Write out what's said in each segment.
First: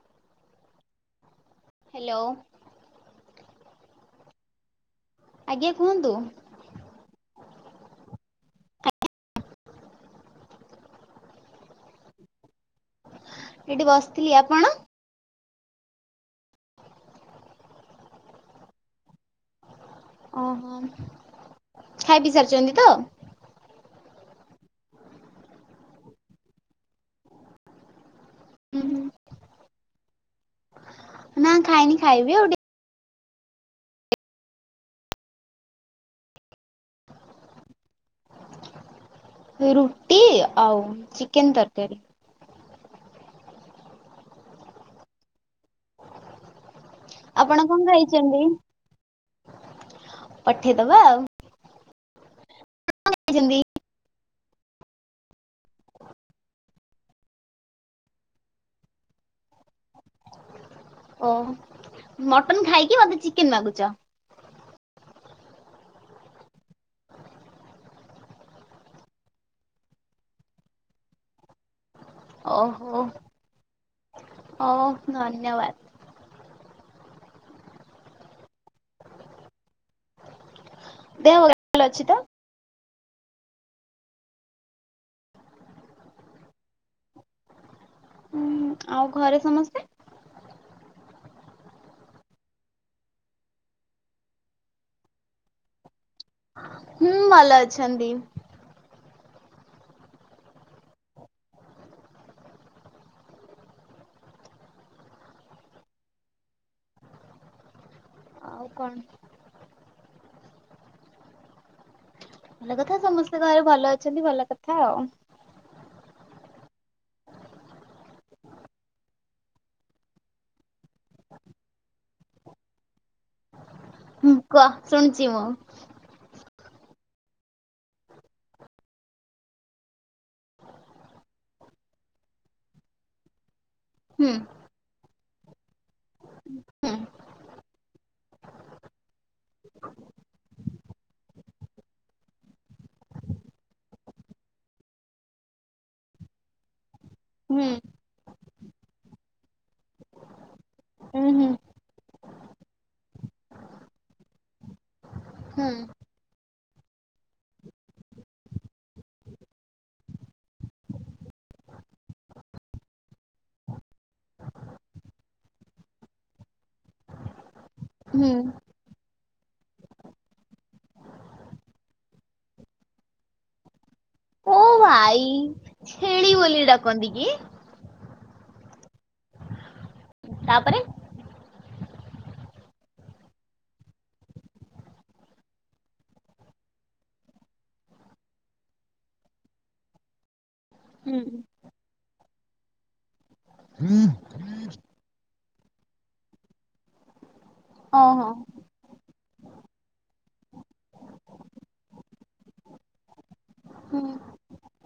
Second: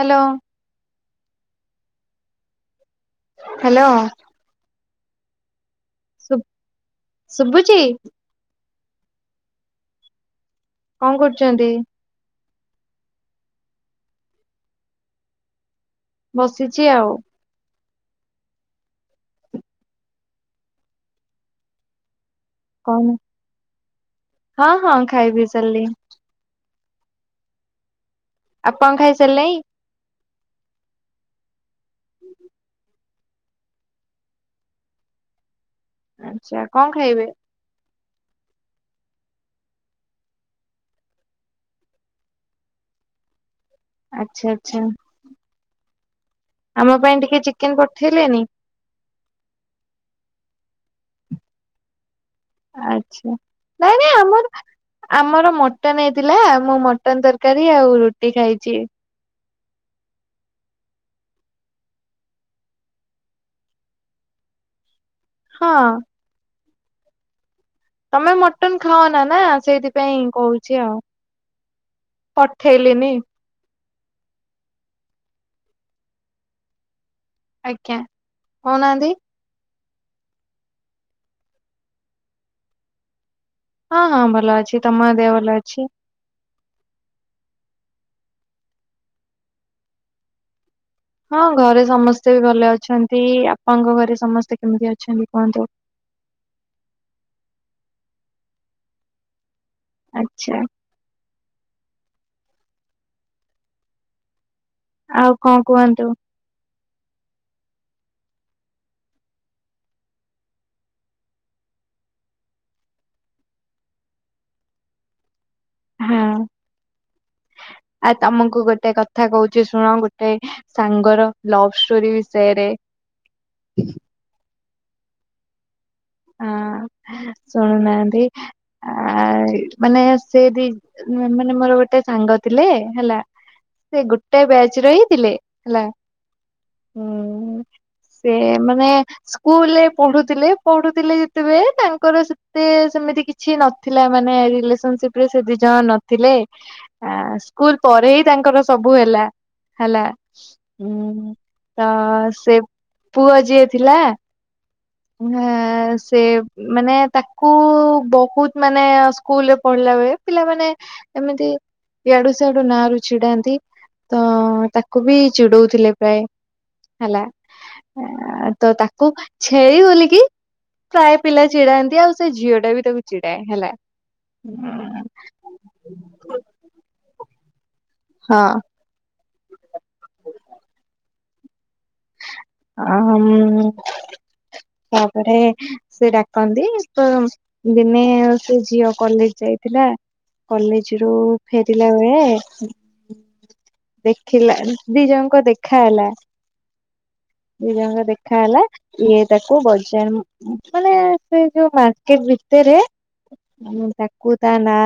Hello. Hello. Hello. ଆଜ୍ଞା କୁହନ୍ତୁ। ଶୁବୁଛି। କଣ କରୁଛନ୍ତି? ଏଇଠି ବସିଥିଲି। ଆପଣ? ବସିଛି ଆଉ। ଓହୋ ଖାଇ ପି ସାରିଛନ୍ତି। ତ? କଣ ହଁ ହଁ ଖାଇ ପି ସାରିଲି। ହୁଁ ଆପଣ ହୁଁ ଖାଇ ସାରିଲେଇଁ। ଖାଇିନି ଖାଇବି ଆଉ। ଟି ଆଚ୍ଛା କଣ ଖାଇବେ? ରୁଟି ଆଉ ଚିକେନ ତରକାରୀ। ଆଚ୍ଛା ଆଚ୍ଛା। ଆମ ପାଇଁ ଟିକ୍ ଆପଣ କଣ ଖାଇଛନ୍ତି? ପଠେଇଦବା ଆଉ। ଆଛା ଖାଇଛନ୍ତି ନାଇଁ ନାଇଁ ଆମର ଆମର ମଟନ ହେଇଥିଲା। ମୁଁ ମଟନ ତରକାରୀ ଆଉ ରୁଟି ଖାଇଛି। ଓହ ମଟନ ଖାଇକି ମତେ ଚିକେନ ମାଗୁଛ। ହଁ। ତମେ ମଟନ ଖାଅନା ନା ସେଇଥିପାଇଁ କହୁଛି ଆଉ। ଓହୋ ପଠେଇଲିନି ଓ ଧନ୍ୟବାଦ। ଆଜ୍ଞା କହୁ ନାହାନ୍ତି। ଦେହ ଭଲ ଅଛି ତ? ହଁ ହଁ ଭଲ ଅଛି। ତମର ଦେହ ଭଲ ଅଛି? ହୁଁ ଆଉ ଘରେ ସମସ୍ତେ? ହଁ ଘରେ ସମସ୍ତେ ବି ଭଲ ଅଛନ୍ତି। ବାପାଙ୍କ ଘରେ ସମସ୍ତେ କେମିତି ଅଛନ୍ତି କୁହନ୍ତୁ? ହୁଁ ଭଲ ଅଛନ୍ତି। ଆଚ୍ଛା। ଆଉ କଣ କୁହନ୍ତୁ? ଆଉ କଣ? ଭଲ କଥା ସମସ୍ତେ ଘରେ ଭଲ ଅଛନ୍ତି ଭଲ କଥା ଆଉ ହଁ ଆଉ ତମକୁ ଗୋଟେ କଥା କହୁଛି ଶୁଣ ଗୋଟେ ସାଙ୍ଗର ଲଭ ଷ୍ଟୋରି ବିଷୟରେ ହୁଁ କୁହ ଶୁଣିୁଛି ମୁଁ ହଁ ଶୁଣୁନାହାନ୍ତି ଆ ମାନେ ସେ ବି ମାନେ ମୋର ଗୋଟେ ସାଙ୍ଗ ଥିଲେ ହେଲା ସେ ହୁଁ ଗୋଟେ ବ୍ୟା ରେ ହିଁ ଥିଲେ ହେଲା ହୁଁ ସେ ମାନେ ସ୍କୁଲରେ ପଢୁଥିଲେ ପଢୁ ଥିଲେ ଯେତେବେ ତାଙ୍କର ସେତେ ସେମିତି କିଛି ନଥିଲା ମାନେ ରିଲେସନସିପ ରେ ସେ ଦିଇ ଜଣ ନ ଥିଲେ ହୁଁ। ସ୍କୁଲ ପରେ ହି ତାଙ୍କର ସବୁ ହେଲା ହେଲା। ହୁଁ ତ ସେ ପୁଅ ଯିଏ ଥିଲା ହୁଁ ହଁ ସେ ମାନେ ତାକୁ ବହୁତ ମାନେ ସ୍କୁଲରେ ପଢିଲା ବେଳେ ପିଲାମାନେ ଏମିତି ୟାଡୁ ସେଡୁ ନାଁ ର ଛିଡାନ୍ତି। ତ ତାକୁ ବି ଚିଡଉଥିଲେ ପ୍ରାୟ ହେଲା ହୁଁ ତ ତାକୁ ଛେଳି ବୋଲିଲ କି ପ୍ରାୟ ପିଲା ଚିଡାନ୍ତି ଆଉ ସେ ଝିଅ ଟା ବି ତାକୁ ଚିଡାଏ ହେଲା ଓ ଭାଇ ଛେଳି ବୋଲି ଡାକନ୍ତି କି? ହଁ। ତାପରେ ଆହମ୍ ତାପରେ ସେ ଡାକନ୍ତି ତ ଦିନେ ସେ ଝିଅ କଲେଜ ଯାଇଥିଲା। କଲେଜ ରୁ ହୁଁ। ଫେରିଲା ବେଳେ ଦେଖିଲା ଦି ଜଣଙ୍କ ଦେଖା ହେଲା। ଦି ଜଣକ ଓହୋ ଦେଖା ହେଲା ଇଏ ତାକୁ ବଜ ମାନେ ସେ ଯୋଉ ମାର୍କେଟ ଭିତରେ ହୁଁ ତାକୁ ତା ନା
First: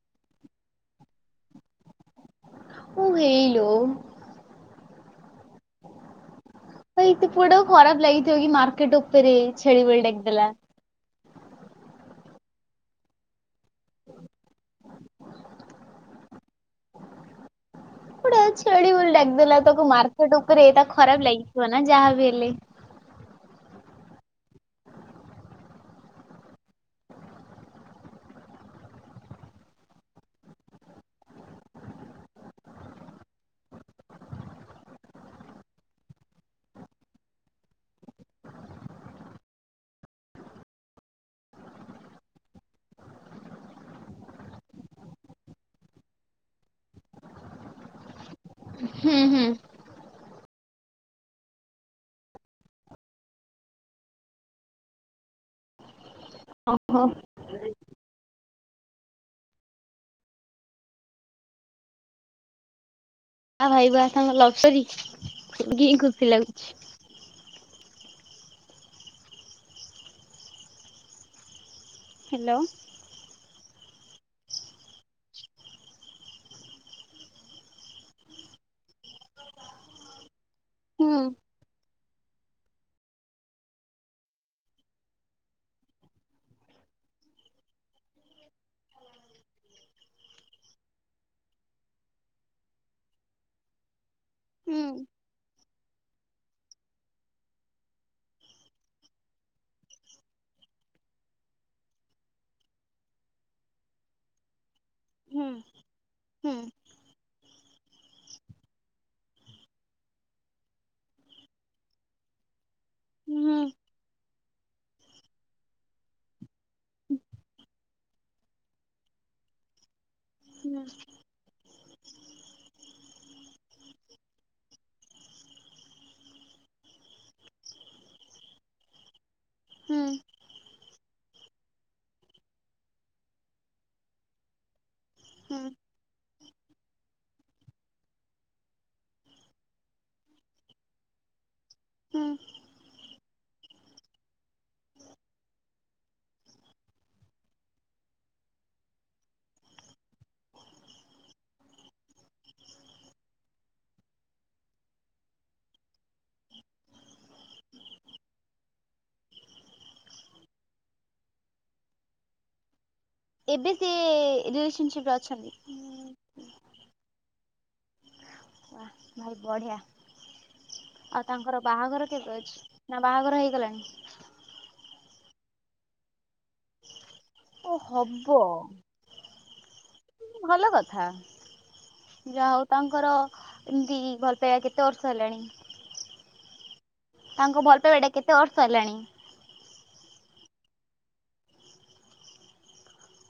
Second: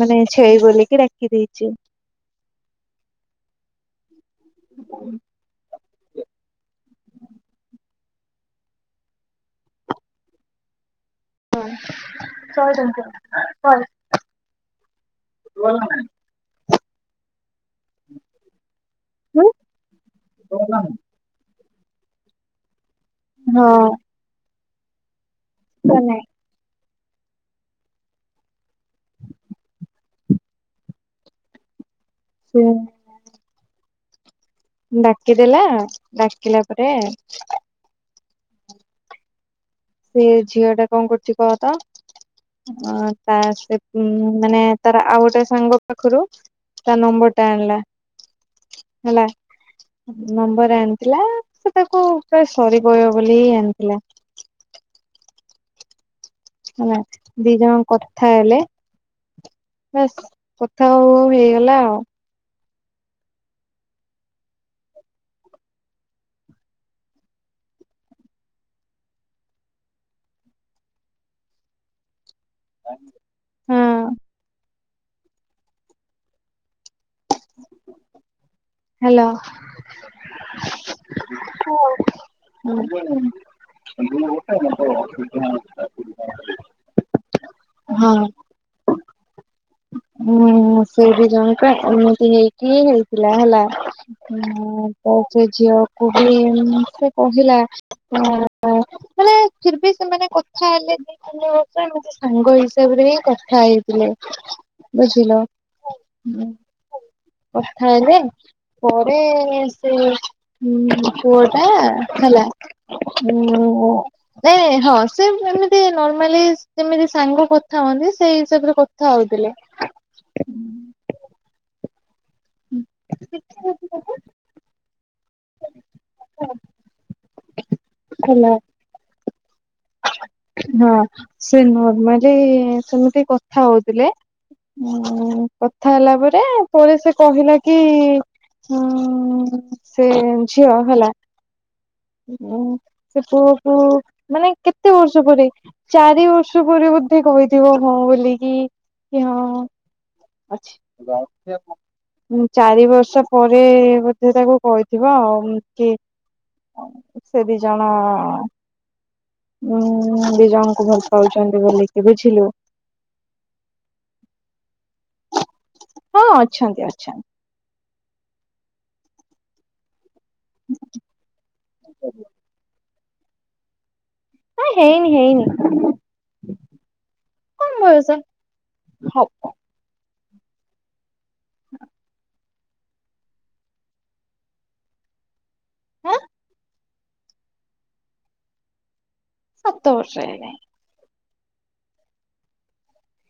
ମାନେ ଛେଳି ବୋଲିକି ଡାକି ଦେଇଛି। ମୁଁ ହେଇଲୋ ହୁଁ। ତ ଏତ ପୋଡା ଖରାପ ଲାଗିଥିବ କି ମାର୍କେଟ ଉପରେ ଛେଳି ବେଳି ଡାକିଦେଲା। [unintelligible] ଟା ଛେଳି ବୋଲିଳି ଲାଗିଦେଲା ତାକୁ ମାର୍କେଟ ଉପରେ ତା ଖରାପ ଲାଗିଥିବ ନା ଯାହାବ ହେଲେ ହଁ। ନାଇଁ ସେ ଡାକିଦେଲା ଡାକିଲା ପରେ ସେ ଝିଅ ଟା କଣ କରୁଛି କହ ତ ଅ ତା ସେ ମାନେ ତାର ଆଉ ଗୋଟେ ସାଙ୍ଗ ପାଖରୁ ତା ନମ୍ବରଟା ଆଣିଲା। ହୁଁ ହେଲା ହୁଁ। ନମ୍ବର ଆଣିଥିଲା। ସେ ତାକୁ ପା ସରି ପହିବ ବୋଲିିଁ ଆଣିଥିଲା। ହେଲା ଓହୋ ଦି ଜଣ କଥା ହେଲେ ବାସ କଥା ହଉ ହଉ ହେଇଗଲା ଆଉ। ଆ ଭାଇ ବା ତମ ଲପସରୀ ଖୁସି ଲାଗୁଛି। ହ୍ୟାଲୋ? ହଁ। [unintelligible] ହ୍ୟାଲୋ, ହୁଁ [inaudible] ହଁ। ହୁଁ, ସେ ବି ଜଣ ଏମିତି ହେଇକିି ହେଇଥିଲା ହେଲା। ହୁଁ ତ ସେ ଝିଅକୁ ବି ସେ କହିଲା। ହଁ, ମାନେ ଫିର୍ ବି ସେମାନେ କଥା ହେଲେ ବି ସେମାନେ ସାଙ୍ଗ ହିସାବରେ ହିଁ କଥା ହେଇଥିଲେ। ବୁଝିଲ, ହୁଁ ହୁଁ କଥା ହେଲେ। ପରେ ସେ ପୁଅ ଟା ହେଲା ହୁଁ ନାଇଁ ହଁ ସେ ଏମିତି ନର୍ମାଲି ଯେମିତି ସାଙ୍ଗ କଥା ହୁ, ସେଇ ହିସାବରେ କଥା ହଉଥିଲେ। ହୁଁ। [unintelligible] ହ୍ୟାଲୋ। ହୁଁ। ହଁ ସେ ନର୍ମାଲି ସେମିତି କଥା ହଉଥିଲେ। ହୁଁ କଥା ହେଲା ପରେ ପରେ ସେ କହିଲା କି, ଉ ସେ ଝିଅ ହେଲା ହୁଁ ସେ ପୁଅକୁ ମାନେ କେତେ ବର୍ଷ ପରେ ଚାରି ବର୍ଷ ପରେ ବୋଧେ କହିଥିବ ହଁ ବୋଲିକି, କି ହଁ। [unintelligible] ଚାରି ବର୍ଷ ପରେ ବୋଧେ ତାକୁ କହିଥିବ ଆଉ କି ସେ ଦି ଜଣ ହୁଁ ଦିଜଣଙ୍କୁ ଭଲ ପାଉଛନ୍ତି ବୋଲିକି, ବୁଝିଲୁ। ଏବେ ସେ ରିଲେସନସିପରେ ଅଛନ୍ତି? ହଁ ଅଛନ୍ତି ଅଛନ୍ତି। ଓ ଭାଇ ବଢିଆ। ଆଉ ତାଙ୍କର ବାହାଘର କେବେ ଅଛି, ନା ବାହାଘର ହେଇଗଲାଣି? ହଁ ହେଇନି ହେଇନି। କମ ଓ ବୟସ ହବ ହବ ଭଲ କଥା। ହଁ। ଯାହା ହଉ ତାଙ୍କର, ଏମିତି ଭଲ ପାଇବା କେତେ ବର୍ଷ ହେଲାଣି? ହାଁ? ତାଙ୍କ ଭଲ ପାଇବାଟା କେତେ ବର୍ଷ ହେଲାଣି? ସାତ ବର୍ଷ ହେଇ ଗଲାଣି।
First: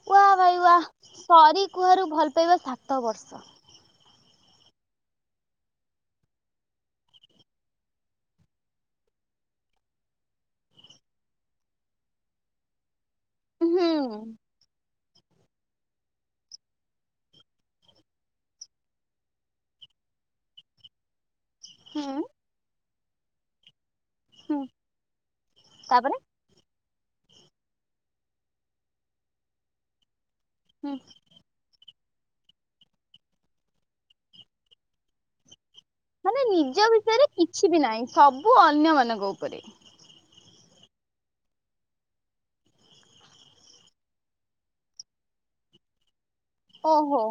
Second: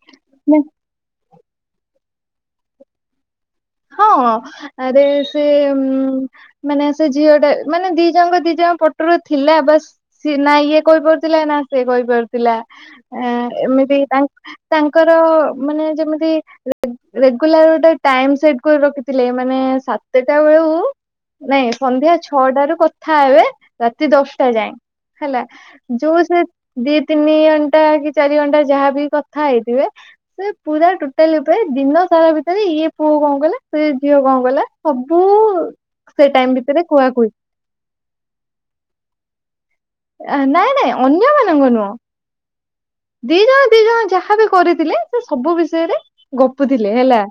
ୱାହ୍ ନା ଭାଇ ୱାହ ସରି କୁହାରୁ ଭଲ ପାଇବା ସାତ ବର୍ଷ। ହଁ ଆରେ ସେ ମାନେ ସେ ଝିଅ ଟା, ମାନେ ଦି ଜଣଙ୍କ ଦି ଜଣ ପଟରୁ ଥିଲା ବାସ୍ ସ ନା ଇଏ କହିପାରୁଥିଲା, ନା ସେ କହିପାରୁଥିଲା ହୁଁ ଏମିତି ତା ତାଙ୍କର ମାନେ ଯେମିତି ରେ ରେଗୁଲାର ଗୋଟେ ଟାଇ ସେ ରଖିଥିଲେ ମାନେ ସାତଟା ବେଳୁ, ନାଇଁ ସନ୍ଧ୍ୟା ହୁଁ ଛଅଟା ରୁ କ ଥା ହେବେ ରାତି ଦଶଟା ହୁଁ ଯାଏ, ହେଲା ତାପରେ ଯୋଉ ସେ ଦି ତିନି ଘଣ୍ଟା କି ଚାରି ଘଣ୍ଟା ଯାହାବି କଥା ହେଇଥିବେ, ସେ ପୁରା ହୁଁ ଟୋଟାଲି ଦିନ ସାରା ଭିତରେ ଇଏ ପୁଅ କଣ କଲେ ସେ ଝିଅ କଣ କଲା ସବୁ ସେ ମାନେ ଟାଇମ ଭିତରେ ନିଜ ବିଷୟରେ କୁହାକୁହି କିଛି ବି ନାହିଁ ସବୁ ଅନ୍ୟ ମାନଙ୍କ ଉପରେ। ନାଇଁ ନାଇଁ ଅନ୍ୟ ମାନଙ୍କ ନୁହଁ ଦି ଜଣ ଦି ଜଣ ଯାହାବି କରିଥିଲେ ସେ ସବୁ ବିଷୟରେ ଗପୁ ଥିଲେ ହେଲା ଓହୋ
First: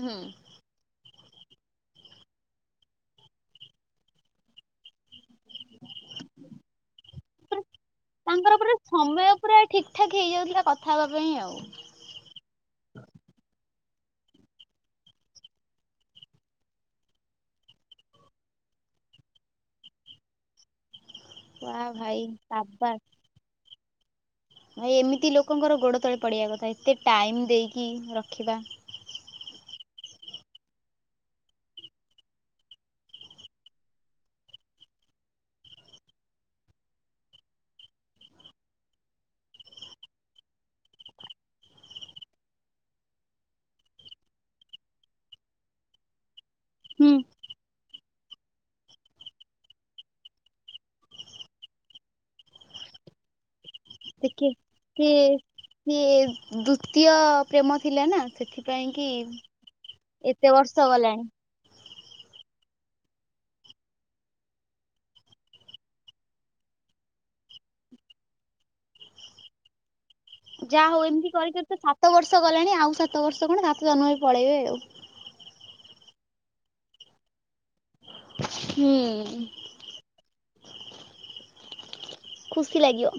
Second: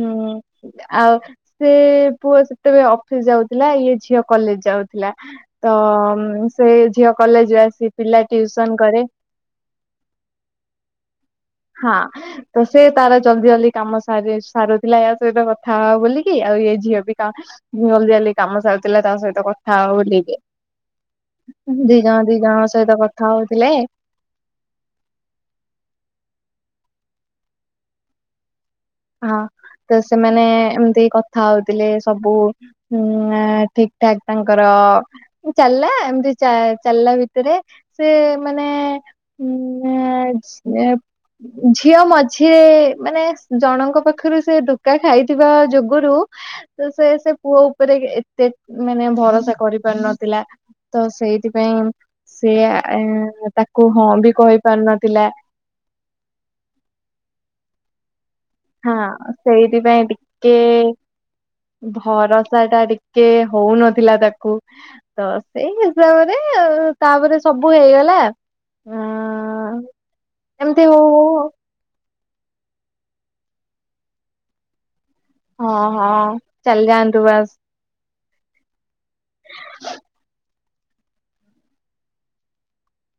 ହୁଁ ଆଉ ସେ ପୁଅ ସେତେବେଳେ ଅଫିସ ଯାଉଥିଲା ଇଏ ଝିଅ କଲେଜ ଯାଉଥିଲା ଥିଲା ତ ସେ ଝିଅ କଲେଜ ପୁରା ଆସି ପିଲା ତାଙ୍କର ପୁରା ଟିଉସନ କରେ। ସମୟ ପୁରା ଠିକ ଠାକ ହେଇଯାଉଥିଲା କଥା ହେବା ପାଇଁ ଆଉ। ହଁ। ତ ସେ ତାର ଜଲଦି ଜଲଦି କାମ ସରି ସାରୁଥିଲା ୟା ସହିତ କଥା ହ ବୋଲିକି ଆଉ ଇ ଝିଅ ବି କା ଜଲଦି ଜଲଦି କାମ ସାରଥିଲା ତା ସହିତ କଥା ବୁଲିକି। ୱା ଦି ଜଣ ଭାଇ ଦି ଜଣଙ୍କ ସାବାସ୍ ସହିତ କଥା ହଉଥିଲେ ଭାଇ ଏମିତି ଲୋକଙ୍କର ଗୋଡ଼ ତଳେ ପଡ଼ିବା କଥା ଏତେ ଟାଇମ୍ ଦେଇକି ରଖିବା। ହଁ ତ ସେମାନେ ଏମିତି କଥା ହଉଥିଲେ ସବୁ ହୁଁ ଠିକ ଠାକ ତାଙ୍କର ଚାଲିଲା ଏମତି ଚା ଚାଲିଲ ଭିତରେ ସେ ମାନେ ଉ ଝିଅ ମଝିରେ ମାନେ ଜଣଙ୍କ ପାଖରୁ ସେ ଧୋକା ଖାଇଥିବା ଯୁଗୁରୁ ତ ସେ ହୁଁ ସେ ପୁଅ ଉପରେ ଏତେ ମାନେ ଭରସା କରିପାରୁ ନଥିଲା। ତ ସେଇଥିପାଇଁ ସେଏ ତାକୁ ହଁ ବି ଦେଖେ କହିପାରୁନଥିଲା। ସିଏ ସିଏ ଦ୍ଵିତୀୟ ପ୍ରେମ ଥିଲା ନା ସେଠି ହଁ ସେଇଥିପାଇଁ ଟିକେ ବର୍ଷ ଗଲାଣି ଭରସା ଟା ଟିକେ ହଉନଥିଲା ତାକୁ ତ ସେଇ ହିସାବରେ ତାପରେ ସବୁ ହେଇଗଲା। ହଁ ଯାହା ହଉ ଏମିତି କରିକ ତ ସାତ ବର୍ଷ ଗଲାଣି ଆଉ ସାତ ବର୍ଷ କଣ ସାତ ଜନ୍ମ ବି ପଳେଇବେ ଆଉ। ହଁ ହଁ ଚାଲି ଯାଆନ୍ତୁ ବାସ୍ ହୁଁ। [unintelligible] ଖୁସି ଲାଗିବ।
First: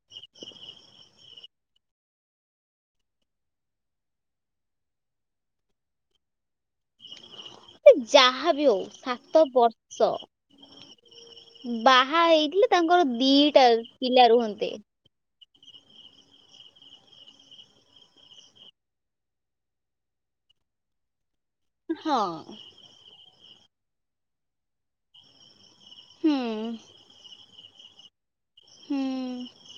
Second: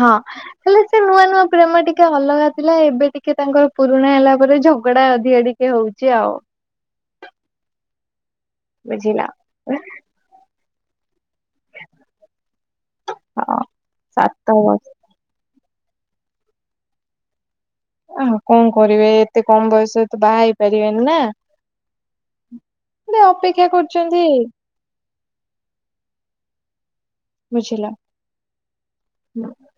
ହଁ ହେଲେ ସେ ନୂଆ ନୂଆ ପ୍ରେମ ଟିକେ ଅଲଗା ଥିଲା ଏବେ ଟିକେ ତାଙ୍କର ପୁରୁଣା ହେଲା ପରେ ଝଗଡା ଅଧିକ ଟିକେ କେ ହଉଚି ଆଉ ସେ ଯାହାବି ହଉ ବୁଝିଲ ସାତ ବର୍ଷ ବାହା ହେଇଥିଲେ ତାଙ୍କର ହଁ। ଦିଟା ପିଲା ସାତ ରୁହନ୍ତେ। ବର୍ଷ ଆ କଣ କରିବେ ଏତେ କମ ବୟସରେ ତ ବାହା ହେଇ ପାରିବେନି ନା। ହଁ। ଗୋଟେ ଅପେକ୍ଷା କରୁଛନ୍ତି ହୁଁ। ବୁଝିଲ ହୁଁ [unintelligible]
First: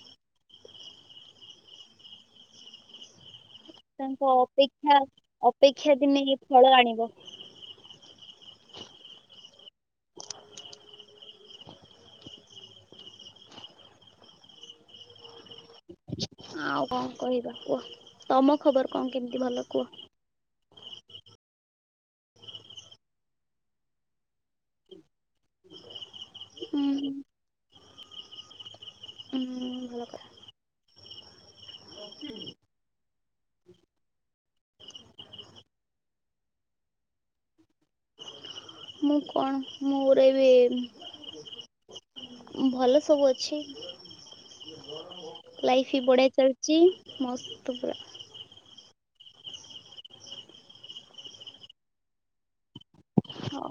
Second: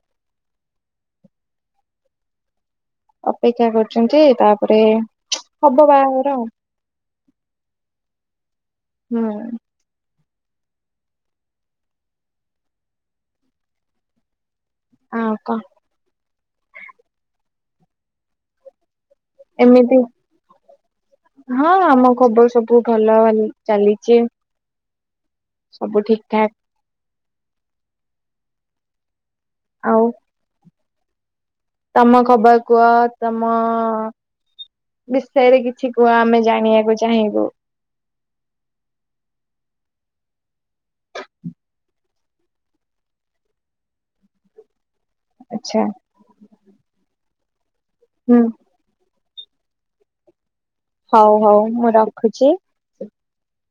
ଅପେକ୍ଷା କରୁଛନ୍ତି ତାଙ୍କ ତାପରେ ଅପେକ୍ଷା ହବ ଅପେକ୍ଷା ଦିନେ ବାହାଘର। ଫଳ ଆଣିବ। ହୁଁ। ହଁ କହ ଆଉ କଣ କହିବା କୁହ ତମ ଖବର କଣ କେମିତି ଭଲ ଏମିତି କୁହ। ହଁ ଆମ ଖବର ସବୁ ଭଲ [unintelligible] ଚାଲିଛି। ସବୁ ଠିକ ଠାକ। ହୁଁ। ଉଁ ଭଲ ଆଉ କଥା ତମ ଖବର କୁହ। ତମ ବିଷୟରେ କିଛି କୁହ। ଆମେ ଜାଣିବାକୁ ଚାହିଁବୁ। ମୁଁ କଣ ମୁଁ ଉରେଇବି। [inaudible] ଭଲ ସବୁ ଅଛି। ଆଚ୍ଛା ଲାଇଫ ବି ବଢିଆ ଚାଲ ଛିି ମସ୍ତ ତ ପୁରା। ହୁଁ। ହଉ ହଉ ମୁଁ ରଖୁଛି। ହଁ।